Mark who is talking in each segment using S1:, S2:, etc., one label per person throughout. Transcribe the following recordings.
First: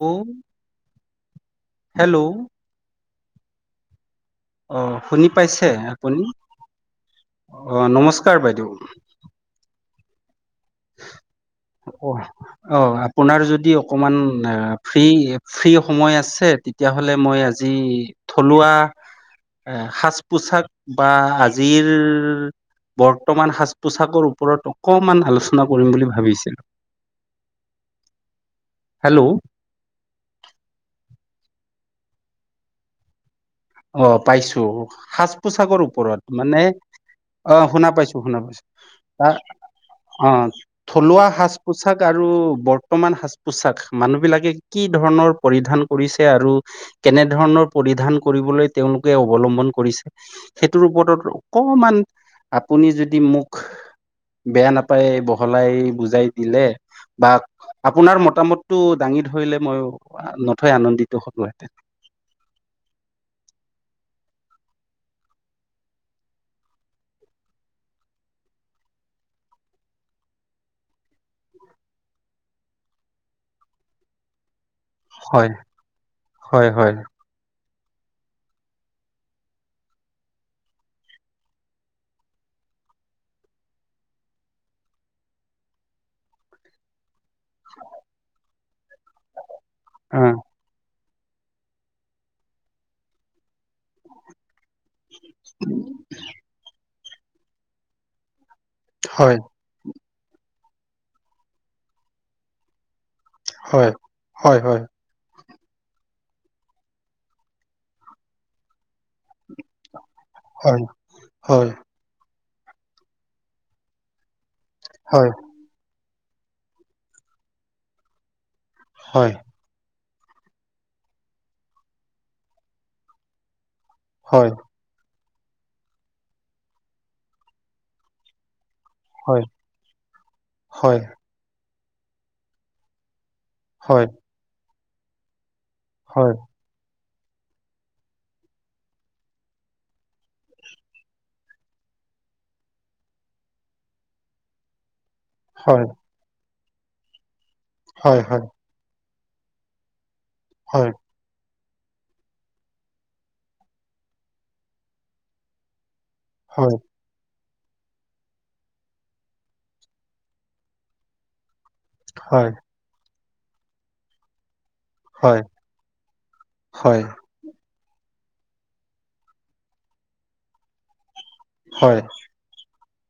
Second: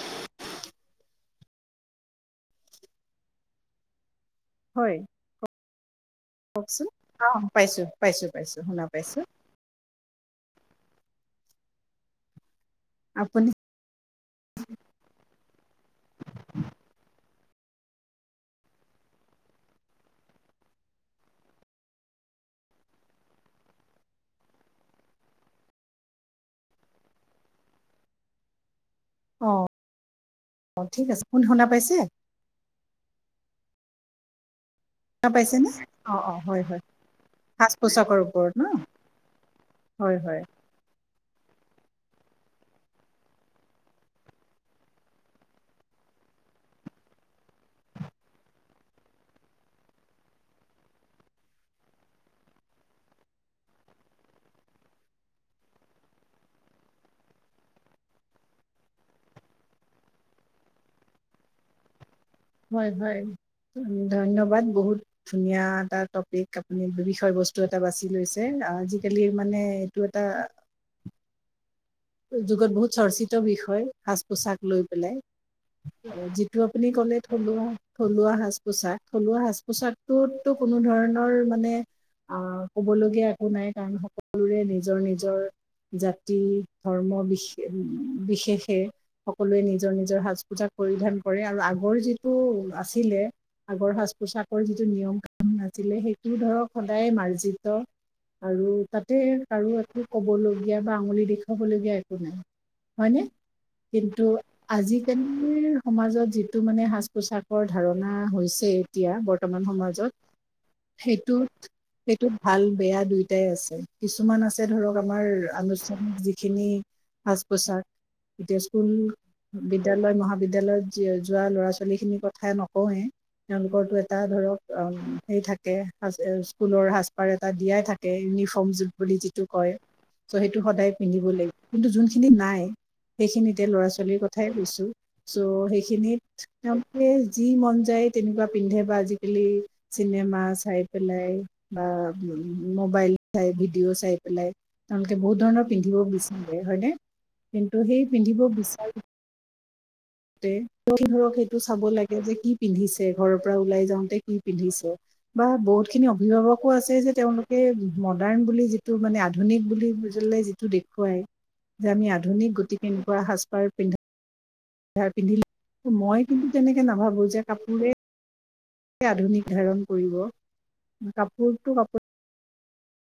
S1: বৌ, হেল্ল'?
S2: হয়
S1: অ', শুনি পাইছে আপুনি?
S2: কওকচোন অ পাইছো
S1: অ'
S2: পাইছো
S1: নমস্কাৰ
S2: পাইছো
S1: বাইদেউ।
S2: শুনা পাইছো
S1: অ', আপোনাৰ
S2: আপুনি
S1: যদি অকণমান ফ্ৰী ফ্ৰী সময় আছে তেতিয়াহ'লে মই আজি থলুৱা এ সাজ পোছাক বা আজিৰ বৰ্তমান সাজ পোছাকৰ ওপৰত অকমান আলোচনা চনা কৰিম বুলি ভাবিছিলো, হেল্ল'?
S2: অঁ, অঁ ঠিক আছে কোন শুনা পাইছে?
S1: অ', পাইছো।
S2: শুনা
S1: সাজ
S2: পাইছেনে
S1: পোছাকৰ
S2: অ অ
S1: ওপৰত মানে।
S2: হয় হয়
S1: অ',
S2: সাজ
S1: শুনা
S2: পোছাকৰ
S1: পাইছো শুনা
S2: ওপৰত ন
S1: পাইছো। তাৰ
S2: হয় হয়
S1: অ'। থলুৱা সাজ পোছাক আৰু বৰ্তমান সাজ পোছাক মানুহ বিলাকে কি ধৰণৰ পৰিধান কৰিছে আৰু কেনে ধৰণৰ পৰিধান কৰিবলৈ তেওঁলোকে অৱলম্বন কৰিছে। সেইটোৰ ওপৰত অকণমান আপুনি যদি মোক বেয়া নাপাই বহলাই বুজাই দিলে বা আপোনাৰ মতামতটো দাঙি ধৰিলে মই নথই আনন্দিত হ'লো হেতেন।
S2: হয়, হয়। ধন্যবাদ বহুত। ধুনীয়া এটা টপিক আপুনি বিষয় বস্তু এটা বাছি লৈছে, আজিকালি মানে এইটো এটা যুগত বহুত চৰ্চিত বিষয় সাজ পোছাক লৈ।
S1: হয়,
S2: যিটো
S1: হয়,
S2: আপুনি
S1: হয়,
S2: ক'লে- থলুৱা থলুৱা সাজ পোছাক, থলুৱা সাজ পোচাকটোতো কোনো ধৰণৰ মানে আহ ক'বলগীয়া একো নাই, কাৰণ সকলোৰে নিজৰ নিজৰ জাতি ধৰ্ম বিশ বিশেষে সকলোৱে নিজৰ নিজৰ
S1: উম,
S2: সাজ পোজাক পৰিধান কৰে, আৰু আগৰ যিটো আছিলে আগৰ সাজ পোছাকৰ যিটো নিয়ম আছিলে সেইটোও ধৰক সদায় মাৰ্জিত, আৰু তাতে
S1: হয়,
S2: কাৰো এ ক'বলগীয়া বা আঙুলি দেখুৱাবলগীয়া একো নাই হয়নে?
S1: হয়।
S2: কিন্তু
S1: হয়, হয়,
S2: আজি তেনে সমাজত যিটো মানে সাজ পোছাকৰ ধাৰণা হৈছে এতিয়া বৰ্তমান সমাজত
S1: হয়,
S2: সেইটোত
S1: হয়,
S2: সেইটোত ভাল বেয়া দুয়টাই আছে। কিছুমান আছে ধৰক আমাৰ
S1: হয়,
S2: আনুষ্ঠানিক যিখিনি সাজ পোছাক। এতিয়া চোন
S1: হয়,
S2: বিদ্যালয় মহাবিদ্যালয়ত যোৱা ল'ৰা ছোৱালী খিনিৰ কথাই নকওঁয়ে, তেওঁলোকৰো এট- টা
S1: হয়, হয়,
S2: ধৰক সেই থাকে স্কুলৰ সাজপাৰ এটা দিয়াই থাকে ইউনিফৰ্ম, জোটা- বুলি
S1: হয়,
S2: যিটো কয় ত' সেইটো
S1: হয়,
S2: সদায় পিন্ধিব লাগিব, কিন্তু যোনখিনি নাই সেইখিনিত- তে ল'ৰা ছোৱালীৰ কথাই কৈছো, চ'
S1: হয়,
S2: সেইখিনিত- তেওঁলোকে যি মন যায় তেনেকুৱা পিন্ধে বা আজিকালি- চিনেমা চাই পেলাই বা মোবাইল চাই ভিডিঅ' চাই পেলাই- তেওঁলোকে বহুত ধৰণৰ
S1: হয়।
S2: পিন্ধিব বিচাৰে হয়নে? কিন্তু সেই
S1: হয়
S2: পিন্ধিব
S1: হয়
S2: বিচাৰি- তে
S1: হয়
S2: [unintelligible] টো চাব লাগে যে কি পিন্ধিছে, ঘৰৰ পৰা ওলাই যাওঁতে কি পিন্ধিছে? বা বহুত- খিনি অভিভাৱকো
S1: হয়
S2: আছে যে তেওঁলোক- এ মডাৰ্ণ বুলি যিটো মানে আধুনিক বুজিলে যিটো দেখুৱাই- যে আমি আধুনিক গতিকে এনেকুৱা সাজপাৰ পিন্ধা- পিন্ধিল,
S1: হয়
S2: মই কিন্তু তেনেকে
S1: হয়
S2: নাভাবো যে কাপোৰে- আধুনিক ধাৰণ কৰিব, কাপোৰটো
S1: হয় হয়
S2: কাপোৰ-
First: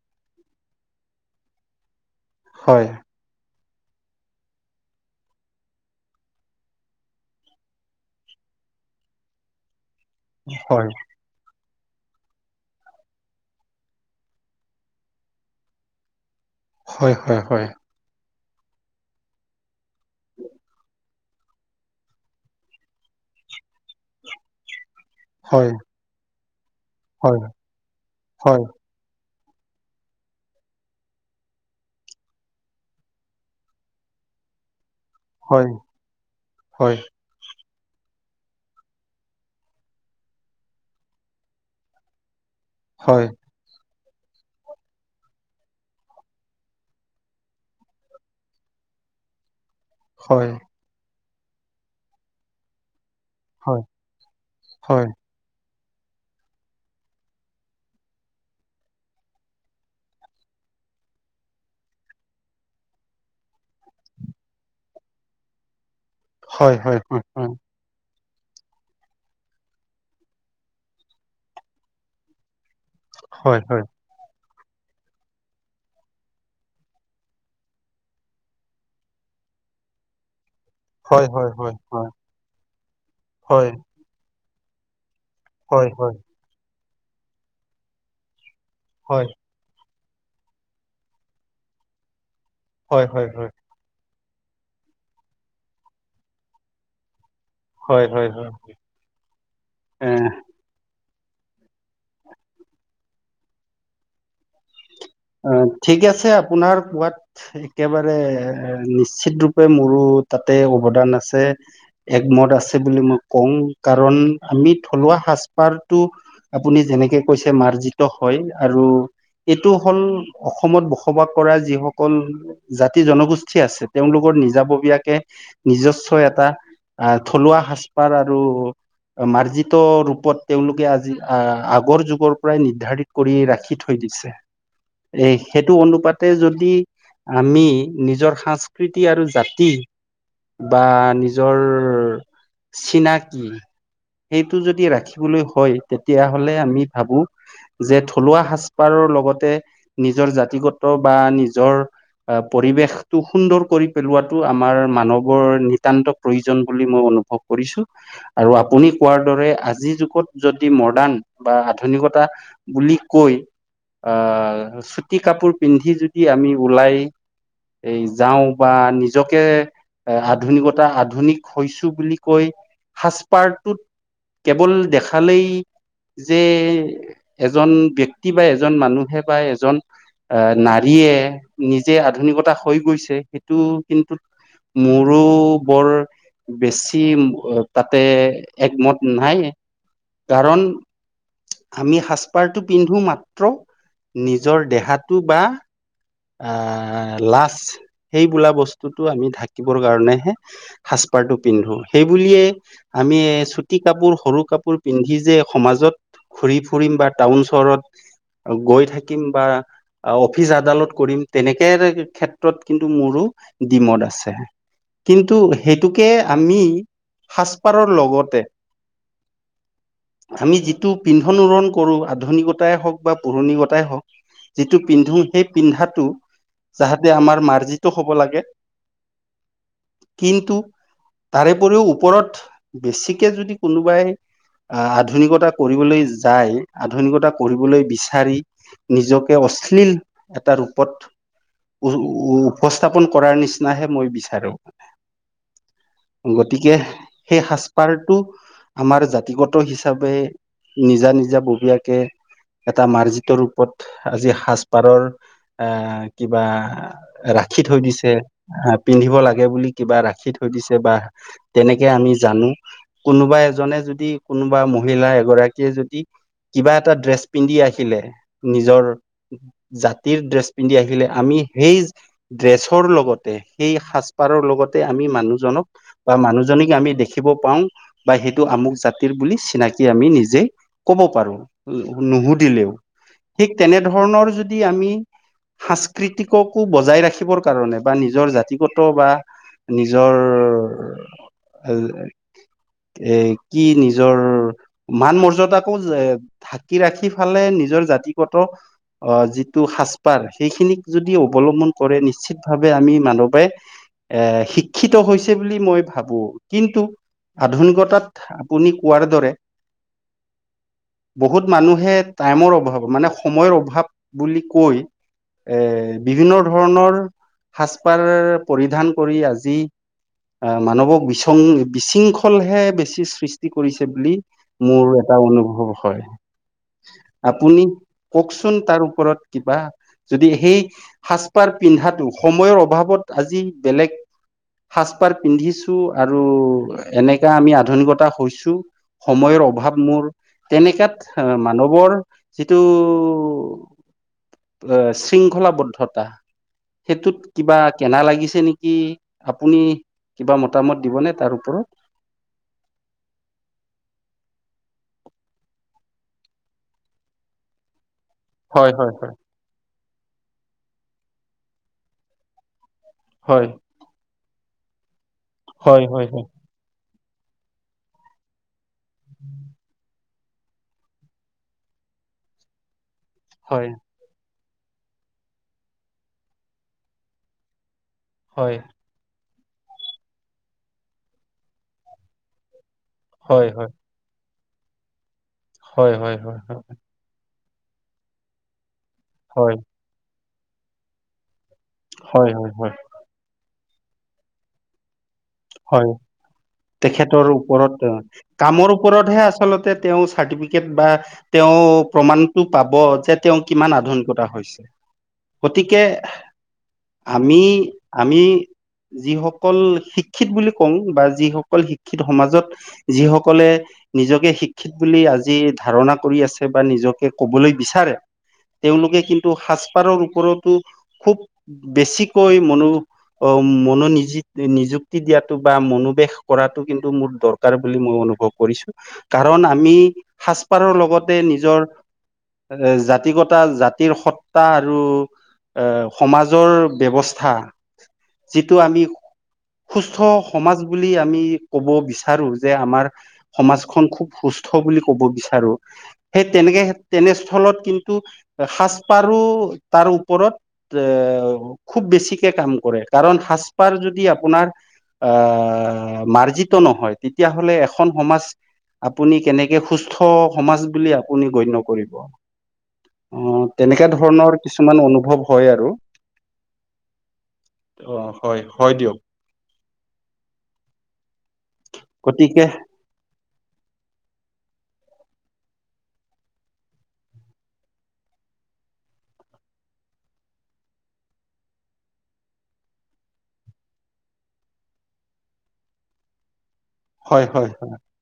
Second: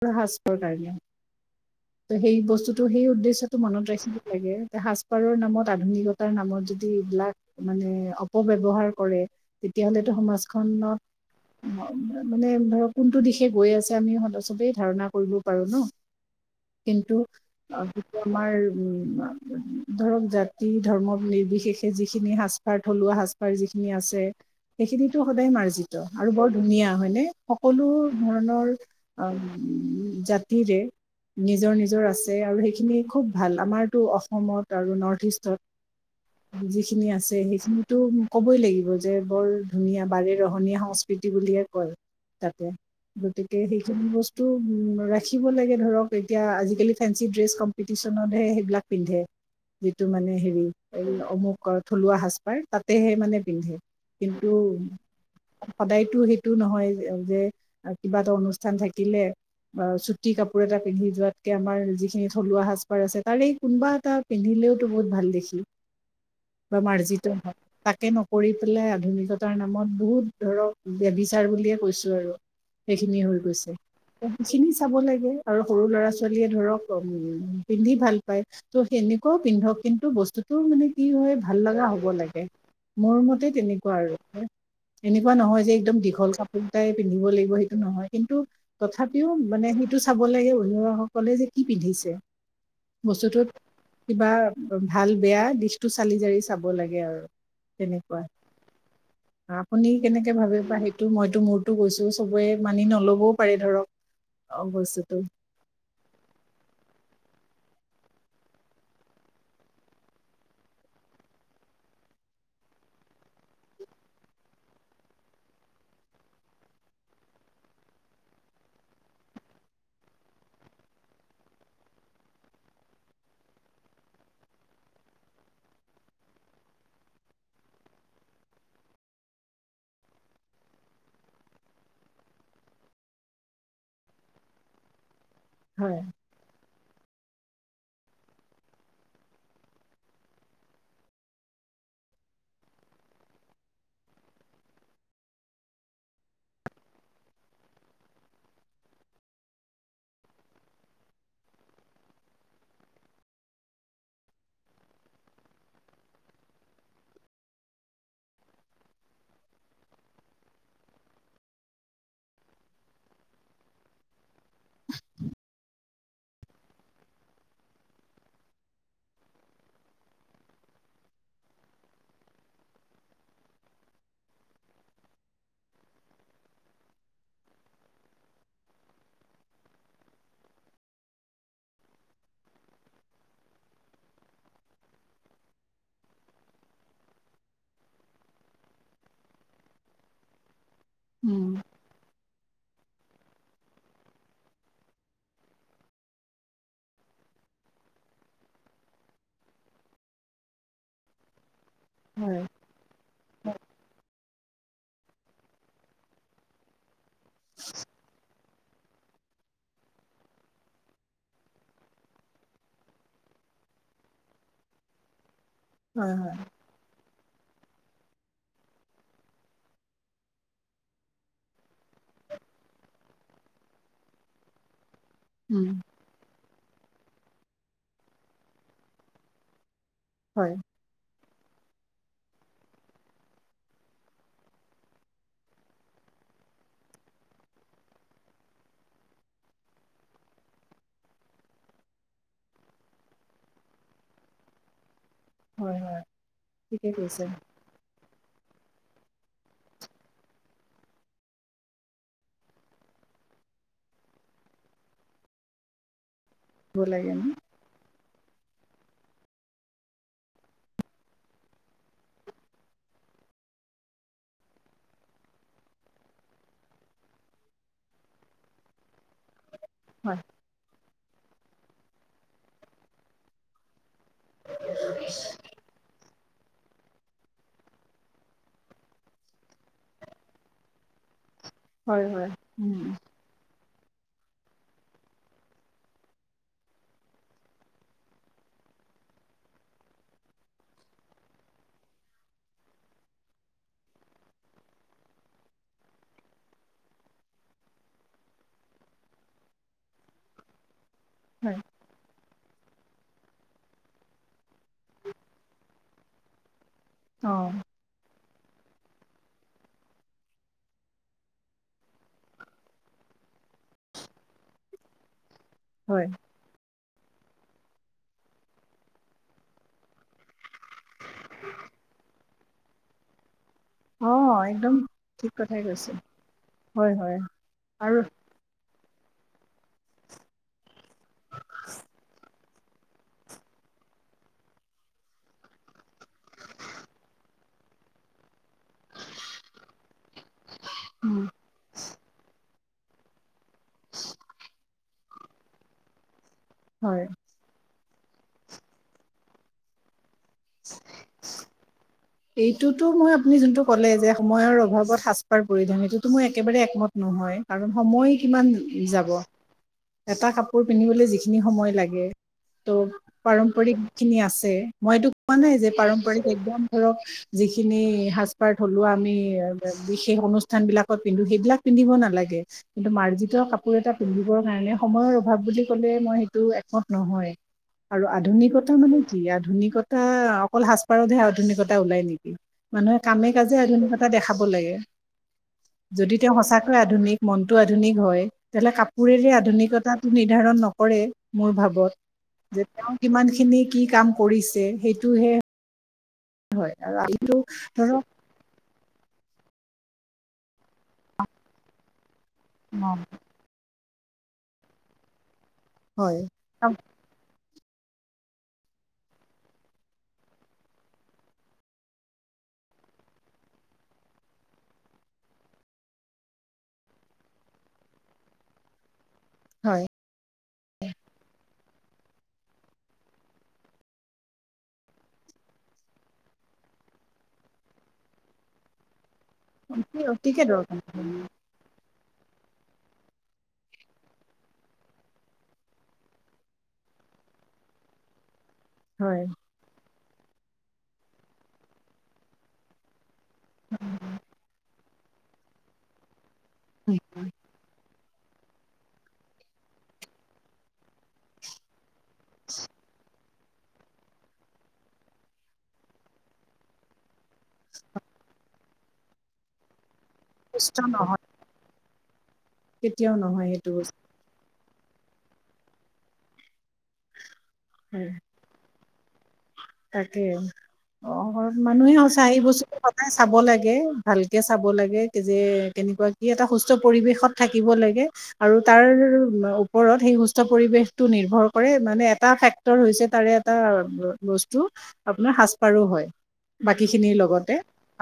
S2: সাজ-পাৰৰ কাৰণে, সেই বস্তুটো সেই উদ্দেশ্যত- টো মনত ৰাখিব লাগে যে সাজ পাৰৰ নামত আধুনিকতাৰ নামত যদি এইবিলাক- মানে অপব্যৱহাৰ কৰে- তেতিয়াহলেতো
S1: হয়
S2: সমাজখনত মানে ধৰক কোনটো দিশে গৈ আছে আমি সদস- চবেই ধাৰণা কৰিব পাৰো ন,
S1: হয়
S2: কিন্তু
S1: হয়
S2: অঁ সেইটো আমাৰ- ধৰক জাতি ধৰ্মৰ নিৰ্বিশেষ- যিখিনি সাঁজপাৰ থলুৱা সাঁজপাৰ যিখিনি আছে- সেইখিনিটো সদায়
S1: হয় হয় হয়
S2: মাৰ্জিত আৰু বৰ ধুনীয়া হয়নে? সকলো
S1: হয় হয়
S2: ধৰণৰ- অঁম জাতিৰে- নিজৰ নিজৰ আছে আৰু সেইখিনি খুব ভাল, আমাৰতো অসমত আৰু নৰ্থ ইষ্ট- তত যিখিনি আছে- সেইখিনিতো ক'বই লাগিব যে বৰ ধুনীয়া বাৰেৰহনীয়া সংস্কৃতি বুলিয়ে কয়। তাকে,
S1: হয় হয় হয় হয় হয়
S2: গতিকে সেই- খিনি বস্তু উম ৰাখিব লাগে ধৰক, এতিয়া আজিকালি ফেঞ্চি ড্ৰেছ কম্পিতিছনতহে সেইবিলাক- পিন্ধে, যিটো মানে হেৰি এই অমুকৰ থলুৱা সাজপাৰ তাতেহে মানে-
S1: হয়
S2: পিন্ধে,
S1: হয় হয়
S2: কিন্তু- সদায়তো সেইটো নহয় যে, কিবা এটা অনুষ্ঠান থাকিলে- অ, চুটি কাপোৰ এটা পিন্ধি যোৱাতকে আমাৰ যিখিনি থলুৱা সাঁজ পাৰ আছে তাৰে এই কোনোবা এটা- পিন্ধিলেওতো বহুত ভাল দেখি।
S1: [inaudible]
S2: বা মাৰ্জিত হত- তাকে নকৰি পেলাই আধুনিকতাৰ নামত বহুত ধৰক ব্যভিচাৰ বুলিয়ে কৈছো আৰু। সেইখিনি হৈ
S1: হয় হয়
S2: গৈছে। সেইখিনি চাব লাগে, আৰু সৰু ল'ৰা-ছোৱালীয়ে ধৰক উম পিন্ধি ভাল পায়। ত' সেনেকুৱাও পিন্ধক কিন্তু বস্তুতোটো মানে- কি হয় ভাল লগা হ'ব লাগে, মোৰ মতে তেনেকুৱা আৰু। এনেকুৱা নহয় যে একদম দীঘল কাপোৰটাই পিন্ধিব লাগিব সেইটো নহয়, কিন্তু তথাপিও- মানে সেইটো চাব লাগে অভিভাৱকাসকলে যে কি পিন্ধিছে? বস্তুটোত- কিবা ভাল-বেয়া দিশটো চালি জাৰি চাব লাগে আৰু।
S1: হয়
S2: তেনেকুৱাই,
S1: হয় হয় হয়
S2: আপুনি
S1: এ
S2: কেনেকে ভাবে বা সেইটো মইতো মোৰতো কৈছোঁ চবৰে মা- মানি নলবও পাৰে ধৰক, অঁ বস্তুটো।
S1: অঁ, ঠিক আছে। আপোনাৰ কোৱাত- একেবাৰে নিশ্চিত ৰূপে মোৰো তাতে অৱদান আছে। একমত আছে বুলি মই কওঁ। কাৰণ আমি থলুৱা সাজপাৰটো- আপুনি যেনেকে কৈছে মাৰ্জিত হয় আৰু এইটো- হ'ল অসমত বসবাস কৰা যিসকল- জাতি-জনগোষ্ঠী আছে, তেওঁলোকৰ নিজাববীয়াকে নিজস্ব এটা- আহ থলুৱা সাজপাৰ আৰু- মাৰ্জিত ৰূপত তেওঁলোকে আজি আহ আগৰ যুগৰ পৰাই নিৰ্ধাৰিত- কৰি ৰাখি থৈ দিছে। এ সেইটো
S2: হয়
S1: অনুপাত- তে যদি আমি নিজৰ সাংস্কৃতি আৰু জাতি- বা নিজৰ চিনাকি। সেইটো যদি ৰাখিবলৈ হয় তেতিয়াহলে আমি ভাবোঁ - যে থলুৱা সাজ পাৰৰ লগতে নিজৰ জাতিগত বা নিজৰ- আ পৰিৱেশটো সুন্দৰ কৰি পেলোৱাটো আমাৰ মানৱৰ নিতান্ত প্ৰয়োজন বুলি মই অনুভৱ কৰোঁ। কৰিছোঁ। আৰু আপুনি কোৱাৰ দৰে আজিৰ যুগত যদি মডাৰ্ণ বা আধুনিকতা- বুলি কৈ আহ চুটি কাপোৰ পিন্ধি যদি আমি ওলাই- এই যাওঁ বা নিজকে- এ আধুনিকতা, আধুনিক হৈছো বুলি কৈ সাজপাৰটোত- কেৱল দেখালেই- যে এজন ব্যক্তি বা এজন মানুহে বা এজ- এজন আহ নাৰীয়ে নিজে আধুনিকতা হৈ গৈছে সেইটো কিন্তু- মোৰো বৰ- বেছি তাতে একমত নাই। কাৰণ-
S2: উম।
S1: আমি সাজপাৰটো পিন্ধো মাত্ৰ নিজৰ দেহাটো বা- আহ লাজ সেইবোলা বস্তুটো আমি ঢাকিবৰ কাৰণেহে। সাজপাৰটো পিন্ধো।
S2: হয়
S1: সেইবুলিয়েই- আমি এই চুটি কাপোৰ, সৰু কাপোৰ পিন্ধি যে সমাজত- ঘুৰি ফুৰিম বা টাউন চহৰত গৈ থাকিম বা অফিচ আদালত- কৰিম, তেনেকে ক্ষেত্ৰত কিন্তু মোৰো ডিমত আছে। কিন্তু সেইটোকে
S2: হয় হয়
S1: আমি সাজপাৰৰ লগতে- আমি যিটো পিন্ধন উৰণ কৰো আধুনিকতাই হওঁক বা পৌৰণিকতাই হওঁক, - যিটো পিন্ধো সেই-
S2: উম
S1: পিন্ধাটো যাহতে আমাৰ মাৰ্জিত হ'ব লাগে।
S2: হয়
S1: কিন্তু তাৰেপৰিও ওপৰত বেছিকে যদি কোনোবাই- আহ আধুনিকতা কৰিবলৈ যায়, আধুনিকতা কৰিবলৈ বিচাৰি- নিজকে অশ্লীল এটা ৰূপত- উ উপস্থাপন কৰাৰ নিচিনাহে মই বিচাৰোঁ।
S2: হয় হয়
S1: গতিকে
S2: ঠিকে কৈছে
S1: সেই সাজ- পাৰটো আমাৰ জাতিগত হিচাপে নিজা, নিজা ববীয়াকে- এটা মাৰ্জিত ৰূপত আজি সাজপাৰৰ আহ কিবা
S2: দিব লাগে ন
S1: ৰা- ৰাখি থৈ দিছে আহ, পিন্ধিব লাগে বুলি কিবা ৰাখি থৈ দিছে বা- তেনেকে আমি জানো। কোনোবা এজনে যদি, কোনোবা মহিলা এগৰাকীয়ে যদি- কিবা এটা ড্ৰেছ পিন্ধি আহিলে নিজৰ
S2: হয়
S1: জাতিৰ ড্ৰেছ পিন্ধি আহিলে আমি সেই ড্ৰেছৰ লগতে সেই সাজ পাৰৰ লগতে আমি মানুহজনক বা মানুহজনীক আমি দেখিব পাওঁ বা সেইটো আমুক জাতিৰ বুলি চিনাকি আমি নিজেই ক'ব পাৰো
S2: হয় হয়
S1: নুসুধিলেও
S2: উম
S1: ঠিক তেনেধৰণৰ যদি আমি সাংস্কৃতিককো বজাই ৰাখিবৰ কাৰণে বা নিজৰ জাতিগত বা নিজৰ অ এ কি নিজৰ মান মৰ্যদাকো ঢাকি ৰাখি ফালে নিজৰ জাতিগত অ যিটো সাজপাৰ সেইখিনিক যদি
S2: হয়
S1: অৱলম্বন কৰে নিশ্চিত ভাৱে আমি মানৱে এ শিক্ষিত হৈছে বুলি মই ভাবো কিন্তু
S2: অ
S1: আধুনিকতাত আপুনি কোৱাৰ দৰে বহুত মানুহে টাইমৰ অভাৱ মানে সময়ৰ অভাৱ ভাৱ বুলি কৈ এ
S2: হয়
S1: বিভিন্ন ধৰণৰ সাজপাৰ পৰিধান কৰি আজি অহ মানৱক বিশং বিশৃংখলহে বেছি সৃ ষ্টি কৰিছে
S2: অ
S1: বুলি
S2: একদম
S1: মোৰ এটা
S2: ঠিক কথাই
S1: অনুভৱ
S2: কৈছে
S1: হয়।
S2: হয় হয় আৰু
S1: চোন তাৰ ওপৰত কিবা যদি সেই সাজপাৰ পিন্ধাটো সময়ৰ অভাৱত আজি বেলেগ সাজপাৰ পিন্ধিছো আৰু এনেকা আমি আধুনিকতা হৈছো সময়ৰ অভাৱ মোৰ
S2: উম
S1: তেনেকাত মানৱৰ যিটো এ শৃংখলাবদ্ধতা
S2: হয়
S1: সেইটোত কিবা কেনা লাগিছে নেকি আপুনি কিবা মতামত দিবনে তাৰ ওপৰত
S2: এইটোতো মই আপুনি যোনটো ক'লে যে সময়ৰ অভাৱত সাজপাৰ পৰিধান এইটোতো মই একেবাৰে একমত নহয়। কাৰণ সময় কিমান
S1: হয় হয়
S2: যাব
S1: হয়
S2: এটা কাপোৰ পিন্ধিবলৈ যিখিনি সময় লাগে ত
S1: হয়
S2: পাৰম্পৰিকখিনি আছে মই এইটো কোৱা নাই যে
S1: হয় হয়
S2: পাৰম্পৰিক একদম ধৰক যিখিনি সাজ -পাৰ থলোৱা আমি বি শেষ অনুষ্ঠান বিলাকত পিন্ধো সেইবিলাক পিন্ধিব নালাগে কিন্তু মাৰ্জিত
S1: হয়
S2: কাপোৰ এটা পিন্ধিবৰ কাৰণে সময়ৰ অভাৱ বুলি ক'লে মই সেইটো একমত নহয়। আৰু
S1: হয়
S2: আধুনিকতা মানে কি আধুনিকতা অকল সাজপাৰতহে আধুনি কতা ওলাই নেকি মানুহে কামে
S1: হয়
S2: কাজে
S1: হয়
S2: আধুনিকতা দেখাব লাগে?
S1: হয় হয়
S2: যদি তেওঁ
S1: হয়
S2: সঁচাকে আধুনিক মনটো আধুনিক হয় তেনেহ'লে কাপোৰেৰে
S1: হয়
S2: আধুনিকতাটো নিৰ্ধাৰণ নকৰে মোৰ ভাৱত।
S1: হয় হয়
S2: যে
S1: হয়
S2: তেওঁ কিমান খিনি কি কাম কৰিছে সেইটোহে
S1: হয়
S2: হয় আৰু
S1: তেখেতৰো
S2: এইটো
S1: ওপৰত অ
S2: ধৰক
S1: কামৰ ওপৰতহে আচলতে তেওঁ চাৰ্টিফিকেট বা তেওঁ প্ৰমাণ টো পাব যে তেওঁ কিমান আধুনিকতা হৈছে গতিকে
S2: হয়
S1: আমি আমি যিসকল শি ক্ষিত বুলি কওঁ বা যিসকল শিক্ষিত সমাজত যিসকলে নিজকে শিক্ষিত বুলি আজি ধাৰণা কৰি আছে বা নিজকে কবলৈ বিচাৰে তেওঁলোকে কিন্তু সাজ
S2: হয়
S1: পাৰৰ ওপৰত টো খুব বেছিকৈ মনো অহ মনো নিযিত কি দিয়াটো বা মনোবেশ কৰাটো কিন্তু মোৰ দৰকাৰ বুলি মই অনুভৱ কৰিছো। কাৰণ আমি
S2: অতি অতিকে দৰকাৰ
S1: সাজপাৰৰ লগতে নিজৰ এ জাতিগতা জাতিৰ সত্তা আৰু এ সমাজৰ ব্যৱস্থা, যিটো আমি
S2: হয়।
S1: সুস্থ সমাজ বুলি আমি ক'ব বিচাৰো, যে আমাৰ সমাজখন খুব সুস্থ বুলি ক'ব বিচাৰো। সেই তেনেকে তেনেস্থলত কিন্তু সাজপাৰো তাৰ ওপৰত এ খুব বেছি কে কাম কৰে, কাৰণ সাজপাৰ যদি আপোনাৰ আহ মাৰ্জিত নহয়। তেতিয়াহ'লে এখন সমাজ আপুনি কেনেকে সুস্থ সমাজ
S2: সুস্থ
S1: বুলি
S2: নহয়
S1: আপুনি গণ্য কৰিব?
S2: কেতিয়াও
S1: আহ
S2: নহয় সেইটো
S1: তেনেকা
S2: বস্তু
S1: ধৰণৰ কিছুমান অনুভৱ হয় আৰু, অহ হয় হয় দিয়ক।
S2: তাকে, [unintelligible] আমাৰ ঘৰত মানুহে সচা আহিবই
S1: গতিকে
S2: বস্তু চাব লাগে ভালকে চাব লাগে, যে কেনেকুৱা কি এটা সুস্থ পৰিৱেশত থাকিব আৰু তাৰ ওপৰত সেই সুস্থ পৰিবেশটো নিৰ্ভৰ কৰে মানে এটা ফেক ক্টৰ হৈছে তাৰে এটা বস্তু আপোনাৰ সাজপাৰো হয়। বাকীখিনিৰ
S1: হয় হয়
S2: লগতে,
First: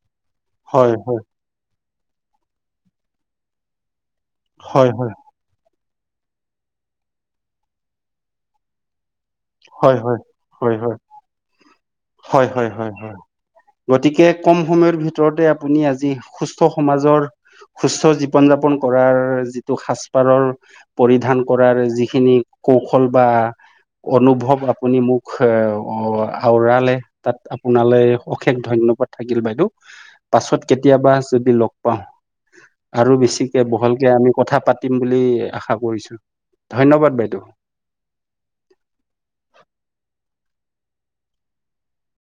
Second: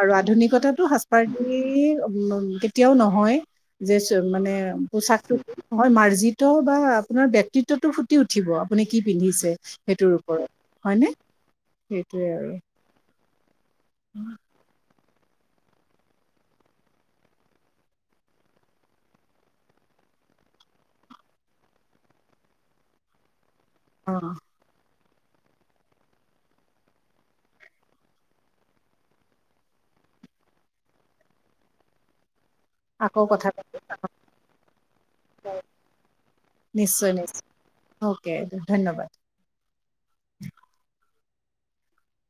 S2: আৰু আধুনিকতাটো
S1: হয় হয়
S2: সাজপাৰ ই কেতিয়াও নহয় যে মানে
S1: হয় হয়
S2: পোচাকটো হয়, মাৰ্জিত বা আপোনাৰ ব্যক্তিত্বত টো ফুটি উঠ ঠিব আপুনি কি পিন্ধিছে
S1: হয়
S2: সেইটোৰ
S1: হয়
S2: ওপৰত
S1: হয় হয়
S2: হয়নে? সেইটোৱে
S1: হয়,
S2: আৰু
S1: হয়, হয়, হয়। গতিকে ক'ম সময়ৰ ভিতৰতে আপুনি আজি সুস্থ সমাজৰ সুস্থ জীৱন যাপন কৰাৰ যিটো সাজপাৰৰ পৰিধান কৰাৰ যিখিনি কৌশল বা
S2: অ
S1: অনুভৱ আপুনি মোক এ আওৰাল লে তাত আপোনালৈ অশেষ ধন্যবাদ থাকিল বাইদেউ। পাছত কেতিয়াবা যদি লগ পাওঁ আৰু
S2: আকৌ কথা
S1: বেছিকে
S2: পাতিম
S1: বহলকে আমি কথা পাতিম বুলি আশা কৰিছো,
S2: নিশ্চয়
S1: ধন্যবাদ বাইদেউ।
S2: নিশ্চয় অ'কে ধন্যবাদ।